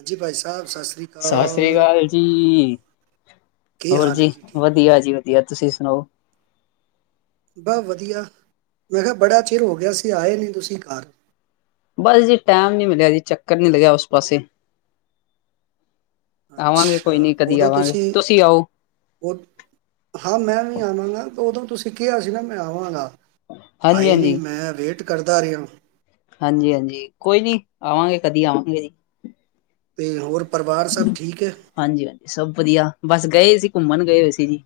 ਹਾਂਜੀ ਭਾਈ ਸਾਹਿਬ ਸਤਿ ਸ੍ਰੀ ਸਤਿ ਸ੍ਰੀ ਅਕਾਲ ਜੀ। ਕੀ ਹੋਰ ਹਾਲ ਹੈ ਜੀ। ਠੀਕ ਹੋ ਵਧੀਆ ਜੀ, ਵਧੀਆ। ਤੁਸੀਂ ਸੁਣਾੳ? ਬਹੁ ਵਧੀਆ। ਮੈਂ ਕਿਹਾ, ਬੜਾ ਚਿਰ ਹੋ ਗਿਆ ਸੀ, ਆਏ ਨਹੀਂ ਤੁਸੀਂ ਘਰ। ਬਸ ਜੀ, ਟਾਈਮ ਨੀ ਮਿਲਿਆ ਜੀ, ਚੱਕਰ ਨਹੀਂ ਲੱਗਿਆ ਉਸ ਪਾਸੇ। ਆਵਾਂਗੇ ਅੱਛਾ, ਕੋਈ ਨੀ ਕਦੀ ਉਦੋਂ ਆਵਾਂਗੇ ਤੁਸੀਂ, ਆਓ [unintelligible] ਹਾਂ ਮੈਂ ਵੀ ਆਵਾਂਗਾ, ਉਦੋਂ ਤੁਸੀਂ ਕਿਹਾ ਸੀ ਨਾ, ਮੈਂ ਆਵਾਂਗਾ। ਹਾਂਜੀ ਆਏ ਨਹੀਂ, ਮੈਂ ਵੇਟ ਕਰਦਾ ਰਿਹਾ। ਹਾਂਜੀ-ਹਾਂਜੀ। ਕੋਈ ਨੀ। ਆਵਾਂਗੇ, ਕਦੀ ਆਵਾਂਗੇ ਜੀ। ਤੇ ਹੋਰ? ਪਰਿਵਾਰ ਸਭ ਠੀਕ ਹੈ ਹਾਂਜੀ-ਹਾਂਜੀ। ਸਭ ਵਧੀਆ, ਬਸ ਗਏ ਸੀ। ਘੁੰਮਣ ਗਏ ਹੋਏ ਸੀ ਜੀ।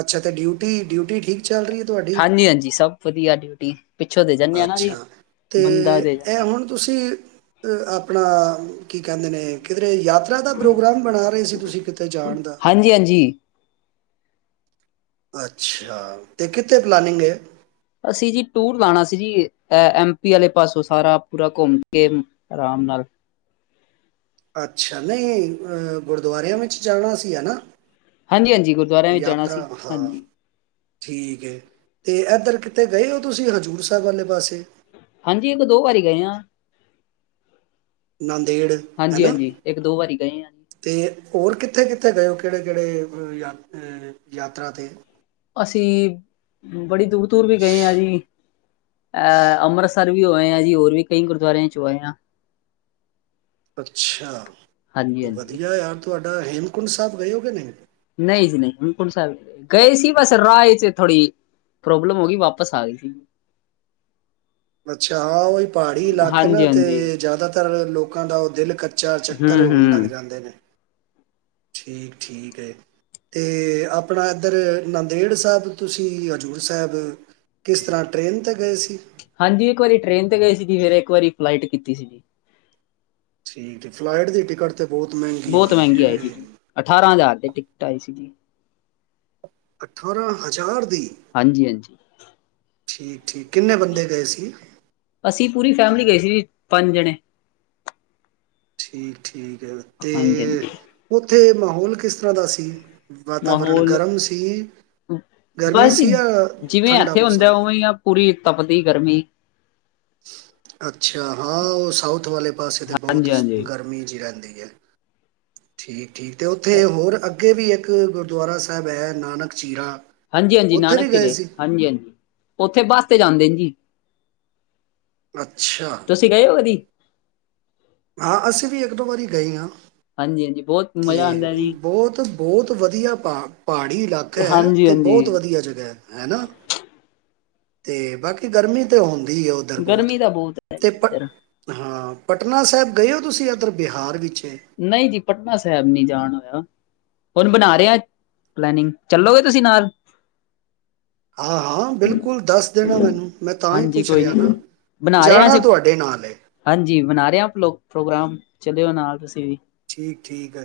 ਅੱਛਾ, ਤੇ ਡਿਊਟੀ, ਡਿਊਟੀ ਠੀਕ ਚੱਲ ਰਹੀ ਹੈ ਤੁਹਾਡੀ ਹਾਂਜੀ-ਹਾਂਜੀ। ਸਭ ਵਧੀਆ ਡਿਊਟੀ। ਪਿੱਛੋਂ ਦੇ ਜਾਣੇ ਹਾਂ ਨਾ ਜੀ, ਅੱਛਾ ਤੇ ਬੰਦਾ ਦੇ ਇਹ ਜਾਂਦੇ ਹਾਂ। ਹੁਣ ਤੁਸੀਂ ਅ, ਆਪਣਾ, ਕੀ ਕਹਿੰਦੇ ਨੇ ਕਿਦੇ ਏ ਯਾਤਰਾ ਦਾ ਪ੍ਰੋਗਰਾਮ ਬਣਾ ਰਹੇ ਸੀ, ਤੁਸੀਂ ਕਿਤੇ ਜਾਣ ਦਾ? ਹਾਂਜੀ ਹਾਂਜੀ ਅੱਛਾ। ਤੇ ਕਿੱਥੇ ਪਲਾਨਿੰਗ ਏ? ਅਸੀਂ ਜੀ ਟੂਰ ਲਾਉਣਾ ਸੀ ਜੀ। ਇਹ ਐਮ ਪੀ ਆਲੇ ਪਾਸੋਂ ਸਾਰਾ ਪੂਰਾ ਘੁੰਮ ਕੇ ਆਰਾਮ ਨਾਲ ਅੱਛਾ। ਨਹੀਂ, ਅਹ ਗੁਰਦੁਆਰਿਆਂ ਵਿੱਚ ਜਾਣਾ ਸੀ, ਹਨਾ? ਹਾਂਜੀ-ਹਾਂਜੀ, ਗੁਰਦੁਆਰਿਆਂ ਵਿੱਚ ਜਾਣਾ ਸੀ। ਹਾਂ ਹਾਂਜੀ। ਠੀਕ ਹੈ। ਏ ਇੱਧਰ ਕਿਤੇ ਗਏ ਹੋ, ਤੁਸੀਂ ਹਜ਼ੂਰ ਸਾਹਿਬ ਵਾਲੇ ਪਾਸੇ? ਹਾਂਜੀ। ਇੱਕ ਦੋ ਵਾਰੀ ਗਏ ਹਾਂ। ਨਨ ਹਾਂਜੀ-ਹਾਂਜੀ। ਇੱਕ-ਦੋ ਵਾਰੀ ਗਏ ਆਂ। ਕਿੱਥੇ-ਕਿੱਥੇ ਗਏ ਹੋ? ਕਿਹੜੇ-ਕਿਹੜੇ ਯਾ ਯਾਤਰਾ ਤੇ? ਅਸੀਂ ਬੜੀ ਦੂਰ-ਦੂਰ ਵੀ ਗਏ ਆਂ ਜੀ। ਅਹ, ਅੰਮ੍ਰਿਤਸਰ ਵੀ ਹੋ ਆਏਂ ਆ ਜੀ, ਹੋਰ ਵੀ ਕਈ ਗੁਰਦੁਆਰਿਆਂ ਚ ਹੋ ਆਏਂ ਆਂ। ਅੱਛਾ। ਹਾਂਜੀ ਹਾਂਜੀ ਵਧੀਆ ਯਾਰ ਤੁਹਾ ਆ ਹੇਮਕੁੰਟ ਸਾਹਿਬ ਗਏ ਕਦੀ। ਨਹੀਂ ਜੀ ਨਹੀਂ ਹੇਮਕੁੰਟ ਸਾਹਿਬ, ਗਏ ਸੀ ਬਸ ਰਾਹ ਚ ਥੋੜ੍ਹੀ ਪ੍ਰੋਬਲਮ ਹੋ ਗਈ, ਵਾਪਸ ਆ ਗਏ ਸੀ। ਅੱਛਾ ਹਾਂ ਉਹਹੀ ਪਹਾੜੀ ਇਲਾਕੇ ਨਾ ਹਾਂਜੀ ਹਾਂਜੀ ਤੇ ਜ਼ਿਆਦਾਤਰ ਲੋਕ ਲੋਕਾਂ ਦਾ ਉਹ ਦਿਲ ਦਸ ਹੂੰ ਚੱਕਰ ਹੋਣ ਲੱਗ ਹੂੰ ਜਾਂਦੇ ਨੇ ਠੀਕ ਠੀਕ ਹੈ ਅਤੇ ਆਪਣਾ ਇੱਧਰ ਨੰਦੇੜ ਸਾਹਿਬ ਤੁਸੀਂ ਹਜ਼ੂਰ ਸਾਹਿਬ ਕਿਸ ਤਰ੍ਹਾਂ ਟਰੇਨ 'ਤੇ ਗਏ ਸੀ ਹਾਂਜੀ ਇੱਕ ਵਾਰੀ ਟ੍ਰਰੇਨ ਤੇ ਗਏ ਸੀਗੀ ਫਿਰ ਇੱਕ ਵਾਰੀ ਫਲਾਈਟ ਕੀਤੀ ਸੀਗੀ ਠੀਕ ਫਲਾਈਟ ਦੀ ਟਿਕਟ ਤੇ ਬਹੁਤ ਮਹਿੰਗੀ ਬਹੁਤ ਹੋਣੀ ਮਹਿੰਗੀ ਆਈ ਹੈ ਸੀਗੀ ਅਠਾਰਾਂ ਹਜ਼ਾਰ ਦੇ ਟਿਕਟ ਆਈ ਸੀ ਜੀ ਅਠਾਰਾਂ ਹਜ਼ਾਰ ਦੀ ਹਾਂਜੀ ਹਾਂਜੀ ਠੀਕ ਠੀਕ ਕਿੰਨੇ ਬੰਦੇ ਗਏ ਸੀ ਅਸੀਂ ਪੂਰੀ ਫੈਮਲੀ ਗਏ ਸੀ ਜੀ ਪੰਜ ਜਣੇ ਠੀਕ-ਠੀਕ ਠੀਕ ਹੈ ਹਾਂਜੀ ਤੇ ਹਾਂਜੀ ਉੱਥੇ ਮਾਹੌਲ ਕਿਸ ਤਰ੍ਹਾਂ ਦਾ ਸੀ ਵਾਤਾਵਰਣ ਮਾਹੌਲ ਗਰਮ ਸੀ ਗਰਮੀ ਬਸ ਜੀ ਸੀ ਜਾਂ ਜਿਵੇਂ ਠੰਡਾ ਇੱਥੇ ਹੁੰਦਾ ਮੌਸਮ ਉਵੇਂ ਆ ਪੂਰੀ ਤਪਦੀ ਗਰਮੀ ਅੱਛਾ ਹਾਂ ਉਹ ਸਾਊਥ ਵਾਲੇ ਪਾਸੇ ਤੇ ਹਾਂਜੀ ਬਹੁਤ ਹਾਂਜੀ ਗਰਮੀ ਜਿ ਰਹਿੰਦੀ ਠੀਕ ਠੀਕ ਤੇ ਉੱਥੇ ਹੋਰ ਅੱ ਅੱਗੇ ਵੀ ਇੱਕ ਗੁਰਦੁਆਰਾ ਸਾਹਿਬ ਹੈ ਨਾਨਕ ਚੀਰਾ ਹਾਂਜੀ ਹਾਂਜੀ ਉੱਥੇ ਵੀ ਨਾਨਕ ਗਏ ਸਿਰੇ ਸੀ ਹਾਂਜੀ ਹਾਂਜੀ ਉੱਥੇ ਬੱਸ ਤੇ ਜਾਂਦੇ ਨੇ ਜੀ ਅੱਛਾ ਤੁਸੀਂ ਗਏ ਹੋ ਉਹਦੀ ਹਾਂ ਅਸੀਂ ਵੀ ਇੱਕ ਦੋ ਵਾਰੀ ਗਏ ਹਾਂ ਹਾਂਜੀ ਹਾਂਜੀ ਬਹੁਤ ਤੇ ਮਜ਼ਾ ਆਉਂਦਾ ਜੀ ਬਹੁਤ ਬਹੁਤ ਵਧੀਆ ਪਹਾੜੀ ਇਲਾਕਾ ਹੈ ਹਾਂਜੀ ਅਤੇ ਬਹੁਤ ਹਾਂਜੀ ਵਧੀਆ ਜਗ੍ਹਾ ਹੈ ਹੈ ਨਾ ਤੇ ਬਾਕੀ ਗਰਮੀ ਤੇ ਹਣਦੀ [inaudible] [inaudible] ਗਰਮੀ ਦਾ ਬਹੁਤ ਹੈ ਜੀ ਉੱਧਰ ਪਟਨਾ ਸਾਹਿਬ ਗਏ ਹੋ ਤੁਸੀਂ ਇੱਧਰ ਬਿਹਾਰ ਵਿੱਚ ਹੈ ਨਹੀਂ ਜੀ ਪਟਨਾ ਸਾਹਿਬ ਨੀ ਜਾਣ ਹੋਇਆ ਹੁਣ ਬਣਾ ਰਿਹਾ ਪਲੈਨਿੰਗ ਚੱਲੋਗੇ ਤੁਸੀਂ ਨਾਲ ਹਾਂ ਹਾਂ ਬਿਲਕੁਲ ਦੱਸ ਦੇਣਾ ਮੈਨੂੰ ਮੈਂ ਤਾਂ ਹੀ ਹਾਂਜੀ ਪੁੱਛ ਕੋਈ ਰਿਹਾ ਨੀ ਨਾ ਬਣਾ ਰਹੇ ਹਾਂ ਜਾਣਾ ਅਸੀਂ ਤੁਹਾਡੇ ਨਾਲ ਚੱਲਿਓ ਨਾਲ ਤੁਸੀਂ ਤੇ ਠੀਕ ਠੀਕ ਹੈ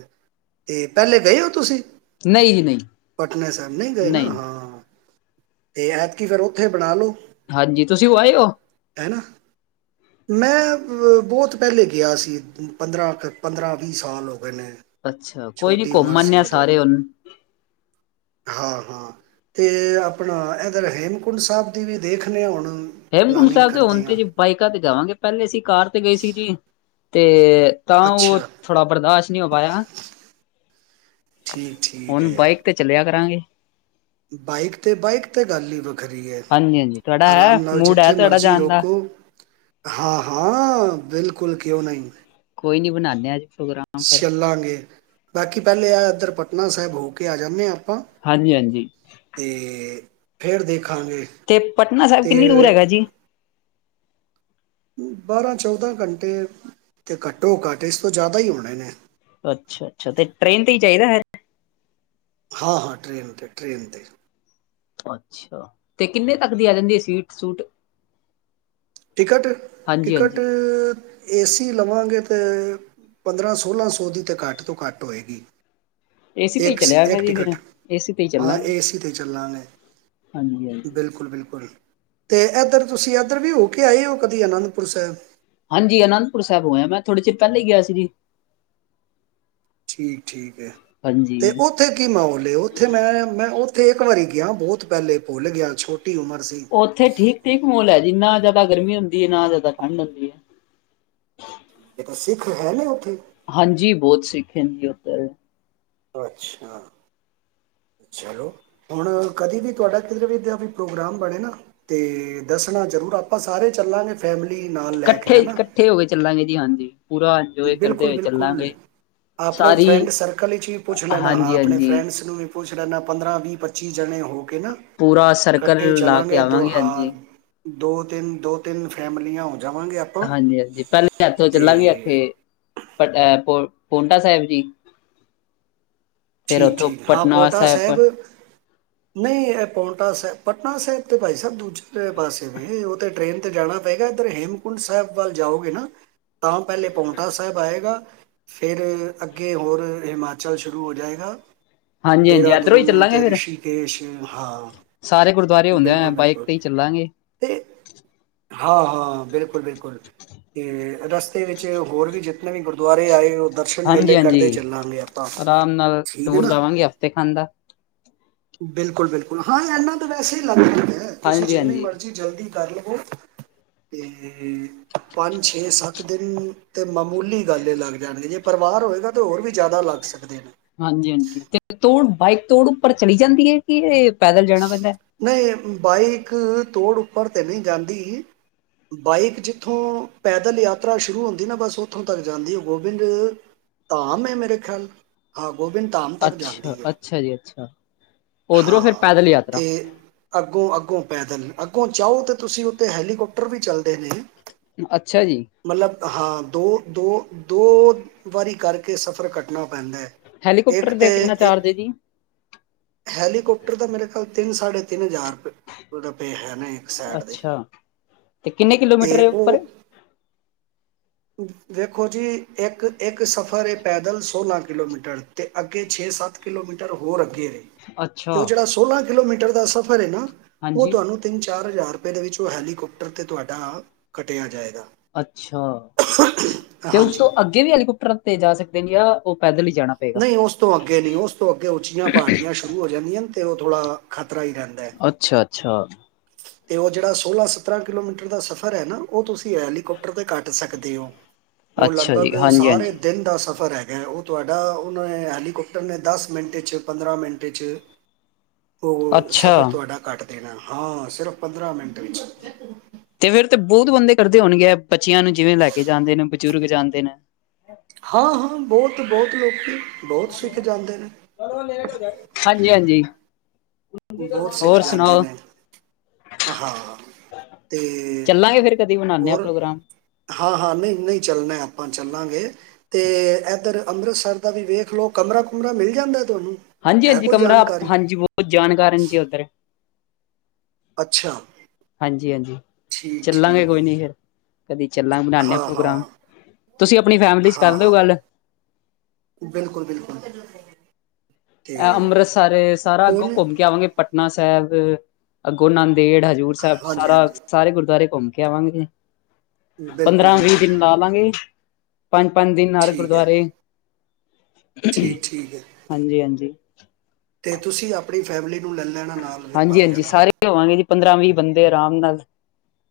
ਤੇ ਪਹਿਲੇ ਗਏ ਹੋ ਤੁਸੀਂ ਨਹੀਂ ਹੀ ਨਹੀਂ ਆਪਣੇ ਸਾਹਿਬ ਨਹੀਂ ਗਏ ਨਾ ਹਾਂ ਤੇ ਐਤਕੀ ਫੇਰ ਉੱਥੇ ਬਣਾ ਲੋ ਹਾਂਜੀ ਤੁਸੀਂ ਆਏ ਹੋ ਮੈਂ ਬਹੁਤ ਪਹਿਲੇ ਗਿਆ ਸੀ ਪੰਦਰਾਂ ਪੰਦਰਾਂ ਅ ਸਾਲ ਹੋ ਗਏ ਨੇ ਅੱਛਾ ਕੋਈ ਨੀ ਛੋਟੀ ਘੁੰਮ ਉਮਰ ਸੀ ਆਦੇ ਆ ਉਦੋਂ ਸਾਰੇ ਉਹਨੂੰ ਹਾਂ ਹਾਂ ਅਤੇ ਆਪਣਾ ਇੱਧਰ ਹੇਮਕੁੰਡ ਸਾਹਿਬ ਦੀ ਵੀ ਦੇਖਦੇ ਹਾਂ ਹੁਣ ਹੇਮਕੁੰਟ ਪਲਾਨਿੰਗ ਸਾਹਿਬ ਦੇ ਹੁਣ ਕਰਦੇ ਤੇ ਹਾਂ ਜੀ ਬਾਈਕਾਂ ਤੇ ਜਾਵਾਂਗੇ ਪਹਿਲੇ ਅਸੀਂ ਕਾਰ ਗਏ ਸੀ ਜੀ ਤੇ ਤਾਂ ਉਹ ਅੱਛਾ ਥੋੜ੍ਹਾ ਬਰਦਾਸ਼ਤ ਨਹੀਂ ਹੋ ਪਾਇਆ ਠੀਕ ਠੀਕ ਹੁਣ ਹੈ ਬਾਈਕ ਤੇ ਚੱਲਿਆ ਕਰਾਂਗੇ ਬਾਈਕ ਤੇ ਬਾਈਕ ਤੇ ਗੱਲ ਹੀ ਵ ਹਾਂਜੀ ਹਾਂਜੀ ਤੁਹਾਡਾ ਹੈ ਮੂਡ ਹੈ ਜਿੱਥੇ ਤੁਹਾਡਾ ਮਰਜ਼ੀ ਜਾਣ ਦਾ ਰੋਕੋ ਹਾਂ ਹਾਂ ਬਿਲਕੁਲ ਕਿਹਾ ਨਾ ਹੀ ਕੋਈ ਨੀ ਬਣਾਂਦੇ ਹ ਅੱਜ ਪ੍ਰੋਗਰਾਮ ਫਿਰ ਚੱਲਾਂਗੇ ਬਾਕੀ ਪਹਿਲੇ ਆ ਇੱਧਰ ਪਟਨਾ ਸਾਹਿਬ ਹੋ ਕੇ ਆ ਜਾਂਦੇ ਹ ਆਪਾਂ ਹਾਂਜੀ ਹਾਂਜੀ ਤੇ ਫੇਿਰ ਦੇਖ ਤੇ ਪਟਨਾ ਸਾਹਿਬ ਕਿੰਨੀ ਦੂਰ ਹੈਗਾ ਜੀ ਬਾਰਾਂ ਚੌਦਾਂ ਘੰਟੇ ਤੇ ਘੱਟੋ ਘੱਟ ਇਸ ਤੋਂ ਜ਼ਿਆਦਾ ਹੀ ਹੋਣੇ ਨੇ ਅੱਛਾ ਅੱਛਾ ਤੇ ਟ੍ਰਰੇਨ ਤੇ ਹੀ ਚਾਹੀਦਾ ਹੈ ਹਾਂ ਹਾਂ ਟ੍ਰੇਨ ਤੇ ਟ੍ਰੇਨ ਤੇ ਅੱਛਾ ਤੇ ਕਿੰਨੇ ਤੱਕ ਦੀ ਆ ਜਾਂਦੀ ਹੈ ਸਵੀਟ ਸੂਟ ਟਿਕਟ ਹਾਂਜੀ ਟਿਕਟ ਹਾਂਜੀ ਏਸੀ ਲਵਾਂਗੇ ਤਾਂ ਪੰਦਰਾਂ ਸੋਲਾਂ ਸੌ ਦੀ ਤਾਂ ਘੱਟ ਤੋਂ ਘੱਟ ਹੋਏਗੀ ਏਸੀ ਤੇ ਹੀ ਇੱਕ ਸੀ ਚਲਿਆਗਾ ਇੱਕ ਜੀ ਟਿਕਟ ਫਿਰ ਏਸੀ ਤੇ ਹੀ ਹਾਂ ਚੱਲਾਂਗੇ ਏ ਸੀ ਤੇ ਚੱਲਾਂਗੇ ਹਾਂਜੀ ਹਾਂਜੀ ਬਿਲਕੁਲ ਬਿਲਕੁਲ ਤੇ ਏਧਰ ਤੁਸੀਂ ਇੱਧਰ ਵੀ ਹੋ ਕੇ ਆਏ ਉਹ ਕਦੀ ਅਨੰਦਪੁਰ ਸਾਹਿਬ ਹਾਂਜੀ ਅਨੰਦਪੁਰ ਸਾਹਿਬ ਹੋਏਆ ਮੈਂ ਥੋੜ੍ਹੇ ਚਿਰ ਪਹਿਲ ਹੀ ਗਿਆ ਸੀ ਜੀ ਠੀਕ ਠੀਕ ਤੇ ਹਾਂਜੀ ਉੱਥੇ ਕੀ ਮਾਹੌਲ ਉੱਥੇ ਮੈਂ ਮੈਂ ਉੱਥੇ ਇੱਕ ਵਾਰੀ ਗਿਆ ਬਹੁਤ ਪਹਿਲੇ ਭੁੱਲ ਗਿਆ ਛੋਟ ਉੱਥੇ ਠੀਕ ਠੀਕ ਮਹੌਲ ਹੈ ਜਿੰਨਾ ਨਾ ਜ਼ਿਆਦਾ ਗਰਮੀ ਹੁੰਦੀ ਹੈ ਨਾ ਜ਼ਿਆਦਾ ਠੰਡ ਹੁੰਦੀ ਹੈ ਇਹ ਤਾਂ ਸਿੱਖ ਹੈ ਨੇ ਉੱਥੇ ਹਾਂਜੀ ਬਹੁਤ ਸਿੱਖ ਹਨ ਉੱਧਰ ਅੱਛਾ ਚਲੋ ਹੁਣ ਕਦੇ ਵੀ ਤੁਹਾਡਾ ਕਿਧਰ ਵੀ ਵੀ ਪ੍ਰੋਗਰਾਮ ਬਣੇ ਨਾ ਤੇ ਦੱਸਣਾ ਜ਼ਰੂਰ ਆਪਾਂ ਸਾਰੇ ਚੱਲਾਂਗੇ ਫੈਮਿਲੀ ਨਾਲ ਲੈ ਕੇ ਇਕੱਠੇ ਹਨਾ ਇਕੱਠੇ ਹੋ ਕੇ ਚੱਲਾਂਗੇ ਜੀ ਹਾਂਜੀ ਪੂਰਾ ਇੰਜੋਏ ਕਰਦੇ ਬਿਲਕੁਲ ਹੋਏ ਬਿਲਕੁਲ ਚੱਲਾਂਗੇ ਆਪਣੇ ਫਰੈਂਡ ਸਾਰੀ ਸਰਕਲ ਵਿੱਚ ਵੀ ਪੁੱਛ ਲੈਣਾ ਹਾਂ ਹਾਂਜੀ ਆਪਣੇ ਹਾਂਜੀ ਫਰੈਂਡਸ ਨੂੰ ਵੀ ਪੁਛ‌ੱ ਲੇਨਾ ਪੰਦਰਾਂ ਵੀਹ ਪੱਚੀ ਜਣੇ ਹੋ ਕੇ ਨਾ ਪੂਰਾ ਸਰਕਲ ਇਕੱਠੇ ਲਾ ਕੇ ਚੱਲਾਂਗੇ ਦੋ ਆਵਾਂਗੇ ਹਾਂ ਹਾਂਜੀ ਦੋ ਤਿੰਨ ਦੋ ਤਿੰਨ ਫੈਮਿਲੀਆਂ ਹੋਦੀਆਂ ਹਾਂਜੀ ਹਾਂਜੀ ਪਹਿਲੇ ਇੱਥੋਂ ਚੱਲਾਂਗੇ ਇੱਥੇ ਤੇ ਪੱਤਾ ਹੈ ਪਾਉਂਟਾ ਸਾਹਿਬ ਜੀ ਫਿਰ ਠੀਕ ਉੱਥੋਂ ਠੀਕ ਹਾਂ ਪਟਨਾ ਪਾਉਂਟਾ ਸਾਹਿਬ ਨਹੀਂ ਪਾਉਂਟਾ ਸਾਹਿਬ ਪਟਨਾ ਸਾਹਿਬ ਤੇ ਭਾਈ ਸਾਹਿਬ ਦੂਜੇ ਪਾਸੇ ਵੀ ਉਹ ਤਾਂ ਟ੍ਰਰੇਨ 'ਤੇ ਜਾਣਾ ਪਏਗਾ ਇੱਧਰ ਹੇਮਕੁੰਡ ਸਾਹਿਬ ਵੱਲ ਜਾਓਗੇ ਨਾ ਤਾਂ ਪਹਿਲੇ ਪਾਉਂਟਾ ਸਾਹਿਬ ਆਏਗਾ ਫਿਰ ਅੱਗੇ ਹੋਰ ਹਿਮਾਚਲ ਸ਼ੁਰੂ ਹੋ ਜਾਏਗਾ ਹੈ ਹਾਂਜੀ ਹਾਂਜੀ ਇੱਧਰੋਂ ਹੀ ਦੇਹਰਾਦੂਨ ਚੱਲਾਂਗੇ ਤੇ ਫਿਰ ਰਿਸ਼ੀਕੇਸ਼ ਹਾਂ ਸਾਰੇ ਗੁਰਦੁਆਰੇ ਹੁੰਦੇ ਆ ਬਿਲਕੁਲ ਬਾਈਕ ਬਿਲਕੁਲ ਤੇ ਹੀ ਚੱਲਾਂਗੇ ਤੇ ਹਾਂ ਹਾਂ ਬਿਲਕੁਲ ਬਿਲਕੁਲ ਤੇ ਰਸਤੇ ਵਿੱਚ ਹੋਰ ਵੀ ਜਿੱਤਨੇ ਵੀ ਗੁਰਦੁੱਆਰੇ ਆਏ ਦਰਸ਼ਨ ਮੇਲੇ ਹਾਂਜੀ ਹਾਂਜੀ ਕਰਦੇ ਚੱਲਾਂਗੇ ਆਪਾਂ ਆਰਾਮ ਨਾਲ ਹੈ ਟੂਰ ਨਾ ਲਵਾਂਗੇ ਹਫ਼ਤੇ ਖਾਨ ਦਾ ਬਿਲਕੁਲ ਬਿਲਕੁਲ ਹਾਂ ਇਨਾ ਤਾਂ ਵੈਸੇ ਹੀ ਲੱਗਦਾ ਹੈਂ ਤੁਸੀਂ ਹਾਂਜੀ ਜਿੰਨੀ ਹਾਂਜੀ ਮਰਜ਼ੀ ਜਲਦੀ ਕਰ ਲਵੋ ਤੇ ਪੰਜ ਛੇ ਸੱਤ ਦਿਨ ਤੇ ਮਾਮੂਲੀ ਗੱਲ ਇਹ ਲੱਗ ਜਾਣਗੇ ਜੇ ਪਰਿਵਾਰ ਹੋਏਗਾ ਤਾਂ ਹੋਰ ਵੀ ਜ਼ਿਆਦਾ ਲੱਗ ਸਕਦੇ ਨੇ ਹਾਂ ਹਾਂ ਤੇ ਤੋੜ ਬਾਈਕ ਤੋੜ ਉੱਪਰ ਚਲੀ ਜਾਂਦੀ ਹੈ ਕਿ ਇਹ ਪੈੱਦਲ ਜਾਣਾ ਪੈਂਦਾ ਨਹੀਂ ਬਾਈਕ ਤੋੜ ਉੱਪਰ ਤੇ ਨਹੀਂ ਜਾਂਦੀ ਬਾਈਕ ਜਿੱਥੋਂ ਪੈਦਲ ਯਾਤਰਾ ਸ਼ੁਰੂ ਹੁੰਦੀ ਨਾ ਬਸ ਉੱਥੋਂ ਤੱਕ ਜਾਂਦੀ ਹੈ ਗੋਬਿੰਦ ਧਾਮ ਹੈ ਮੇਰੇ ਖਿਆਲ ਹਾਂ ਗੋਬਿੰਦ ਧਾਮ ਤੱਕ ਅੱਛਾ ਜਾਂਦੀ ਹੈ ਅੱਛਾ ਜੀ ਅੱਛਾ ਉਧਰੋਂ ਫਿਰ ਹਾਂ ਪੈਦਲ ਯਾਤਰਾ ਤੇ ਅੱਗੋਂ ਅੱਗੋਂ ਪੈਦਲ ਅੱਗੋਂ ਜਾਓ ਤਾਂ ਤੁਸੀਂ ਉੱਥੇ ਹੈਲੀਕੋਪਟਰ ਵੀ ਚੱਲਦੇ ਨੇ ਅੱਛਾ ਜੀ ਮਤਲਬ ਹਾਂ ਦੋ ਦੋ ਦੋ ਵਾਰੀ ਕਰਕੇ ਸਫ਼ਰ ਕੱਟਣਾ ਪੈਂਦਾ ਹੈ ਇੱਕ ਹੈਲੀਕਾੱਪਟਰ ਦਾ ਕਿੰਨਾ ਚਾਰਜ ਹੈ ਜੀ ਹੈਲੀਕਾੱਪਟਰ ਦਾ ਮੇਰੇ ਖਲ ਤੇ ਤਿੰਨ ਸਾਢੇ ਤਿੰਨ ਹਜ਼ਾਰ ਰੁ ਰੁ‌‌ਪਏ ਏ ਹੈ ਨਾ ਇੱਕ ਸਾਈਡ ਦੇ ਅੱਛਾ ਤੇ ਕਿੰਨੇ ਕਿਲੋਮੀਟਰ ਤੇ ਹੈ ਉੱਪਰ ਵੇਖੋ ਜੀ ਇੱਕ-ਇੱਕ ਸਫ਼ਰ ਇਹ ਪੈਦਲ ਸੋਲਾਂ ਕਿਲੋਮੀਟਰ ਅਤੇ ਅੱਗੇ ਛੇ ਸੱਤ ਕਿਲੋਮੀਟਰ ਹੋਰ ਅੱਗੇ ਵੈ ਅੱਛਾ ਕਿਲੋਮੀਟਰ ਦਾ ਸਫ਼ਰ ਹੈ ਨਾ ਉਹ ਹਾਂਜੀ ਤੁਹਾਨੂੰ ਤਿੰਨ ਚ ਚਾਰ ਹਜ਼ਾਰ ਰੁਪਏ ਦੇ ਵਿੱਚ ਉਹ ਹੈਲੀਕੋਪਟਰ ਤੇ ਤੁਹਾਡਾ ਕਟਿਆ ਜਾਏ ਅੱਛਾ ਤੇ ਉਸ ਹਾਂਜੀ ਤੋਂ ਅੱਗੇ ਵੀ ਹੈਲੀਕੋਪਟਰ ਤੇ ਜਾ ਸਕਦੇ ਨੇ ਆ ਉਹ ਪੈਦਲ ਹੀ ਜਾਣਾ ਪਏਗਾ ਨਹੀਂ ਉਸ ਤੋਂ ਅੱਗੇ ਨਹੀਂ ਉਸ ਤੋਂ ਅੱਗੇ ਉੱਚੀਆਂ ਪਹਾੜੀਆਂ ਸ਼ੁਰੂ ਹੋ ਜਾਂਦੀਆਂਨ ਉਹ ਥੋੜਾ ਪਰਾ ਹੀ ਰਹਿੰਦਾ ਹੈ [unintelligible] ਤੇ ਉਹ ਜਿਹੜਾ ਸੋਲਾਂ ਸਤਰਾਂ ਕਿਲੋਮੀਟਰ ਦਾ ਸਫ਼ਰ ਹੈ ਨਾ ਉਹ ਤੁਸੀਂ ਹੈਲੀਕੋਪਟਰ ਤੇ ਕੱਟ ਸਕਦੇ ਹੋ ਉਹ ਅੱਛਾ ਲਗਭਗ ਜੀ ਹਾਂਜੀ ਸਾਰੇ ਹਾਂਜੀ ਦਿਨ ਦਾ ਸਫ਼ਰ ਸਫ਼ਰ ਹੈਗਾ ਉਹ ਤੁਹਾਡਾ ਉਹਨਾਂ ਹੈਲੀਕਾੌਪਟਰ ਨੇ ਦਸ ਮਿੰਟ 'ਚ ਪੰਦਰਾਂ ਮਿੰਟ 'ਚ ਉਹ ਸਫ਼ਰ ਅੱਛਾ ਤੁਹਾਡਾ ਘੱਟ ਦੇਣਾ ਹਾਂ ਸਿਰਫ਼ ਪੰਦਰਾਂ ਮਿੰਟ ਵਿੱਚ ਤੇ ਫੇਿਰ ਤੇ ਬਹੁਤ ਬੰਦੇ ਕਰਦੇ ਹੋਣ ਗੇ ਬੱਚਿਆਂ ਨੂੰ ਜਿਵੇਂ ਲੈ ਕੇ ਜਾਂਦੇ ਨੇ ਬਜ਼ੁਰਗ ਜਾਂਦੇ ਨੇ ਹਾਂ-ਹਾਂ ਬਹੁਤ ਬਹੁਤ ਲੋਕਿ ਬਹੁਤ ਸਿੱਖ ਜਾਂਦੇ ਨੇ ਹਾਂਜੀ-ਹਾਂਜੀ ਬਹੁਤ ਸਿੱਖ ਜਾਂਦੇ ਨੇ ਹਾਂ ਤੇ ਚੱਲਾਂਗੇ ਫੇਰ ਕਦੀ ਬਣਾਨੇ ਆ ਹੋਰ ਪ੍ਰੋਗਰਾਮ। ਹਾਂ-ਹਾਂ ਨਹੀਂ-ਨਹੀਂ ਚੱਲਣਾ ਆਪਾਂ ਚੱਲਾਂਗੇ ਤੇ ਇੱਧਰ ਅੰਮ੍ਰਿਤਸਰ ਦਾ ਵੀ ਵੇਖ ਲੋ ਕਮਰਾ ਕੁਮਾਰਾ ਮਿਲ ਜਾਂਦਾ ਤੁਹਾਨੂੰ ਹੈ ਹਾਂਜੀ-ਹਾਂਜੀ ਕੋਈ ਕਮਰਾ ਜਾਣਕਾਰੀ ਹਾਂਜੀ ਬਹੁਤ ਜਾਣਕਾਰ ਹੈ ਜੀ [inaudible] ਅੱਛਾ ਹਾਂਜੀ-ਹਾਂਜੀ ਠੀਕ ਚੱਲਾਂਗੇ ਠੀਕ ਹੈ ਕੋਈ ਨੀ ਫੇਰ ਕਦੇ ਚੱਲਾਂਗੇ ਬਨਾਦੇ ਆ ਹਾਂ ਪ੍ਰੋਗਰਾਮ ਹਾਂ ਤੁਸੀਂ ਆਪਣੀ ਫੈਮਿਲੀ ਚ ਹਾਂ ਕਰਦੇਓ ਹਾਂ ਗੱਲ ਬਿਲਕੁਲ ਬਿਲਕੁਲ ਤੇ ਅੰਮ੍ਰਿਤਸਰ ਸਾਰਾ ਅੱਗੋਂ ਕੌਣ ਕੌਮ ਕੇ ਆਵਾਂਗੇ ਪਟਨਾ ਸਾਬ ਸਾਹਿਬ ਅੱਗੋ ਨਾਨਕ ਜੇਹੜਾ ਹਜ਼ੂਰ ਸਾਹਿਬ ਹਾਂਜੀ ਸਾਰਾ ਹਾਂਜੀ ਸਾਰੇ ਗੁਰਦੁਆਰੇ ਘੁੰਮ ਕਵਾਂਗੇ ਬਿਲਕੁਲ ਪੰਦਰਾਂ ਵੀ ਵੀਹ ਬਿਲਕੁਲ ਦਿਨ ਲਾ ਲਾਂਗੇ ਪੰਜ ਪੰ ਦਿ ਨਾਲ ਠੀਕ ਹੈ ਗੁਰਦੁਆਰੇ ਠੀਕ ਠੀਕ ਹੈ ਹਾਂਜੀ ਹਾਂਜੀ [inaudible] ਤੇ ਤੁਸੀਂ ਆਪਣੀ ਫੈਮਿਲੀ ਨੂੰ ਲੈ ਲੈਣਾ ਨਾਲ ਫਿਰ ਹਾਂਜੀ ਭਾਵੇਂ ਹਾਂਜੀ ਹਨਾ ਸਾਰੇ ਹੋਵਾਂਗੇ ਜੀ ਪੰਦਰਾਂ ਵੀਹ ਬੰਦੇ ਆਰਾਮ ਨਾਲ [inaudible]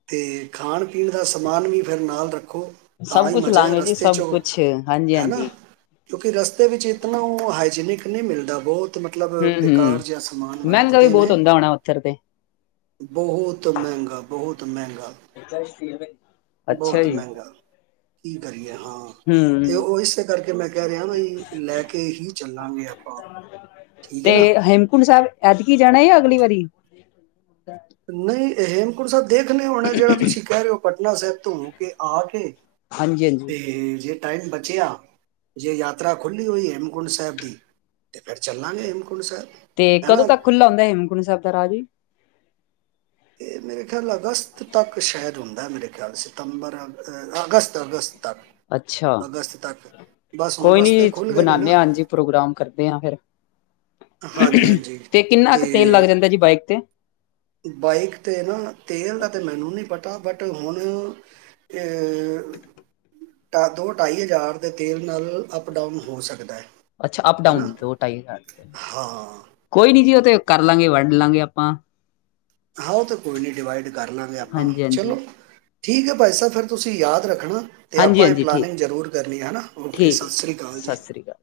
ਤੇ ਖਾਣ ਪੀਣ ਦਾ ਸਮਾਨ ਵੀ ਫਿਰ ਨਾਲ ਰੱਖੋ ਤਾਂ ਸਭ ਹੀ ਕੁਛ ਮਜ਼ਾ ਹੈ ਲਾਂਗੇ ਜੀ ਰਸਤੇ 'ਚ ਸਭ ਕੁਛ ਹੈ ਨਾ ਹਾਂਜੀ-ਹਾਂਜੀ ਕਿਉਂਕਿ ਰਸਤੇ ਵਿੱਚ ਇਤਨਾ ਉਹ ਹਾਈਜੀਨਿਕ ਨਹੀਂ ਮਿਲਦਾ ਬਹੁਤ ਮਤਲਬ ਬੇਕਾਰ ਹੂੰ-ਹੂੰ ਜਹਾ ਸਮਾਨ ਮਹਿੰਗਾ ਵੀ ਵਰਤਦੇ ਬਹੁਤ ਨੇ ਹੁੰਦਾ ਹੋਣਾ ਉੱਥਰ ਤੇ ਬਹੁਤ ਮਹਿੰਗਾ ਬਹੁਤ ਮਹਿੰਗਾ ਅੱਛਾ ਬਹੁਤ ਜੀ ਮਹਿੰਗਾ ਕੀ ਕਰੀਏ ਹਾਂ ਤੇ ਹੂੰ ਉਹ ਇਸ ਕਰਕੇ ਮੈਂ ਕਹਿ ਰਿਹਾ ਬਾਈ ਲੈ ਕੇ ਹੀ ਚੱਲਾਂਗੇ ਆਪਾਂ ਠੀਕ ਤੇ ਹੈ ਨਾ ਹੇਮਕੁੰਟ ਸਾਹਿਬ ਐਤਕੀ ਜਾਣਾ ਜਾਂ ਅਗਲੀ ਵਾਰੀ ਨਹੀਂ ਇਹ ਕੁੜ ਦੇਖਣੇ ਹੋਣਾ ਜਿਹੜਾ ਤੁਸੀਂ ਕਹਿ ਰਹੇ ਹੋੱ ਉਹਨਾਂ ਸਾਹਿਬ ਤੋਂ ਕੇ ਆ ਕੇ ਹਾਂਜੀ-ਹਾਂਜੀ ਤੇ ਜੇ ਟਾਈਮ ਬਚਿਆ ਜੇ ਯਾਤਰਾ ਖੁੱਲ੍ਹੀ ਹੋਈ ਹੇਮਕੁੰਟ ਸਾਹਿਬ ਦੀ ਤਾਂ ਫਿਰ ਚੱਲਾਂਗੇ ਹੇਮਕੁੰਟ ਸਾਹਿਬ ਤੇ ਕਦੋਂ ਹੈਨਾ ਤੱਕ ਖੁੱਲ੍ਹਲਾ ਹੁੰਦਾ ਹੇਮੰਕੁੰੂ ਸਾਹਿਬ ਦਾ ਰਾਜ ਜੀ ਇਹ ਮੇਰੇ ਖਿਆਲ ਅਗਸਤ ਤੱਕ ਸ਼ਹਿਦ ਹੁੰਦਾ ਮੇਰੇ ਸਤੰਬਰ ਅਗ ਅਗਸਤ ਅਗਸਤ ਤੱਕ ਅੱਛਾ ਅਗਸਤ ਤੱਕ ਬਸ ਹੁਣ ਕੋਈ ਰਸਤੇ ਨੀ ਖੁੱਲ ਗਏ ਨੇ ਨਾ ਬਣਾਦੇ ਹ ਹਾਂਜੀ ਪ੍ਰੋਗਰਾਮ ਕਰਦੇ ਹ ਫਿਰ ਹਾਂਜੀ ਹਾਂਜੀ ਤੇ ਕਿੰਨਾ ਕੁ ਤੇਲ ਲੱਗ ਤੇ ਜਾਂਦਾ ਜੀ ਬਾਈਕ ਤੇ ਬਾਈਕ 'ਤੇ ਨਾ ਤੇਲ ਦਾ ਤਾਂ ਮੈਨੂੰ ਨਹੀਂ ਪਤਾ ਬਟ ਹੁਣ ਦੋ ਢਾਈ ਹਜ਼ਾਰ ਦੇ ਤੇਲ ਨਾਲ ਅਪ ਡਾਊਨ ਹੋ ਸਕਦਾ ਹੈ ਅੱਛਾ ਅਪ ਡਾਨ ਹੈਨਾ ਦੋਾਈ ਹਾਂ ਕੋਈ ਨੀ ਜੀ ਉਹ ਤੇ ਕਰ ਲਾਂਗੇ ਵੱਢ ਲਾਂਗੇ ਆਪਾਂ ਆਹੋ ਤਾਂ ਕੋਈ ਨਹੀਂ ਡਿਵਾਈਡ ਕਰ ਲਾਂਗੇ ਆਪਾਂ ਹਾਂਜੀ-ਹਾਂਜੀ, ਚਲੋ ਠੀਕ ਹੈ ਭਅਾਈ ਸਾਹਿਬ ਫਿਰ ਤੁਸੀਂ ਯਾਦ ਰੱਖਣਾ ਤੇ ਆਪਾਂ ਇਹ ਹਾਂਜੀ-ਹਾਂਜੀ ਠੀਕ ਪਲਾਨਿੰਗ ਜ਼ਰੂਰ ਕਰਨੀ ਹੈ ਓਕੇ ਠੀਕ ਹੈ ਸਤਿ ਜੀ, ਸ੍ਰੀ ਅਕਾਲ ਜੀ ਸਤਿ ਸ੍ਰੀ ਅਕਾਲ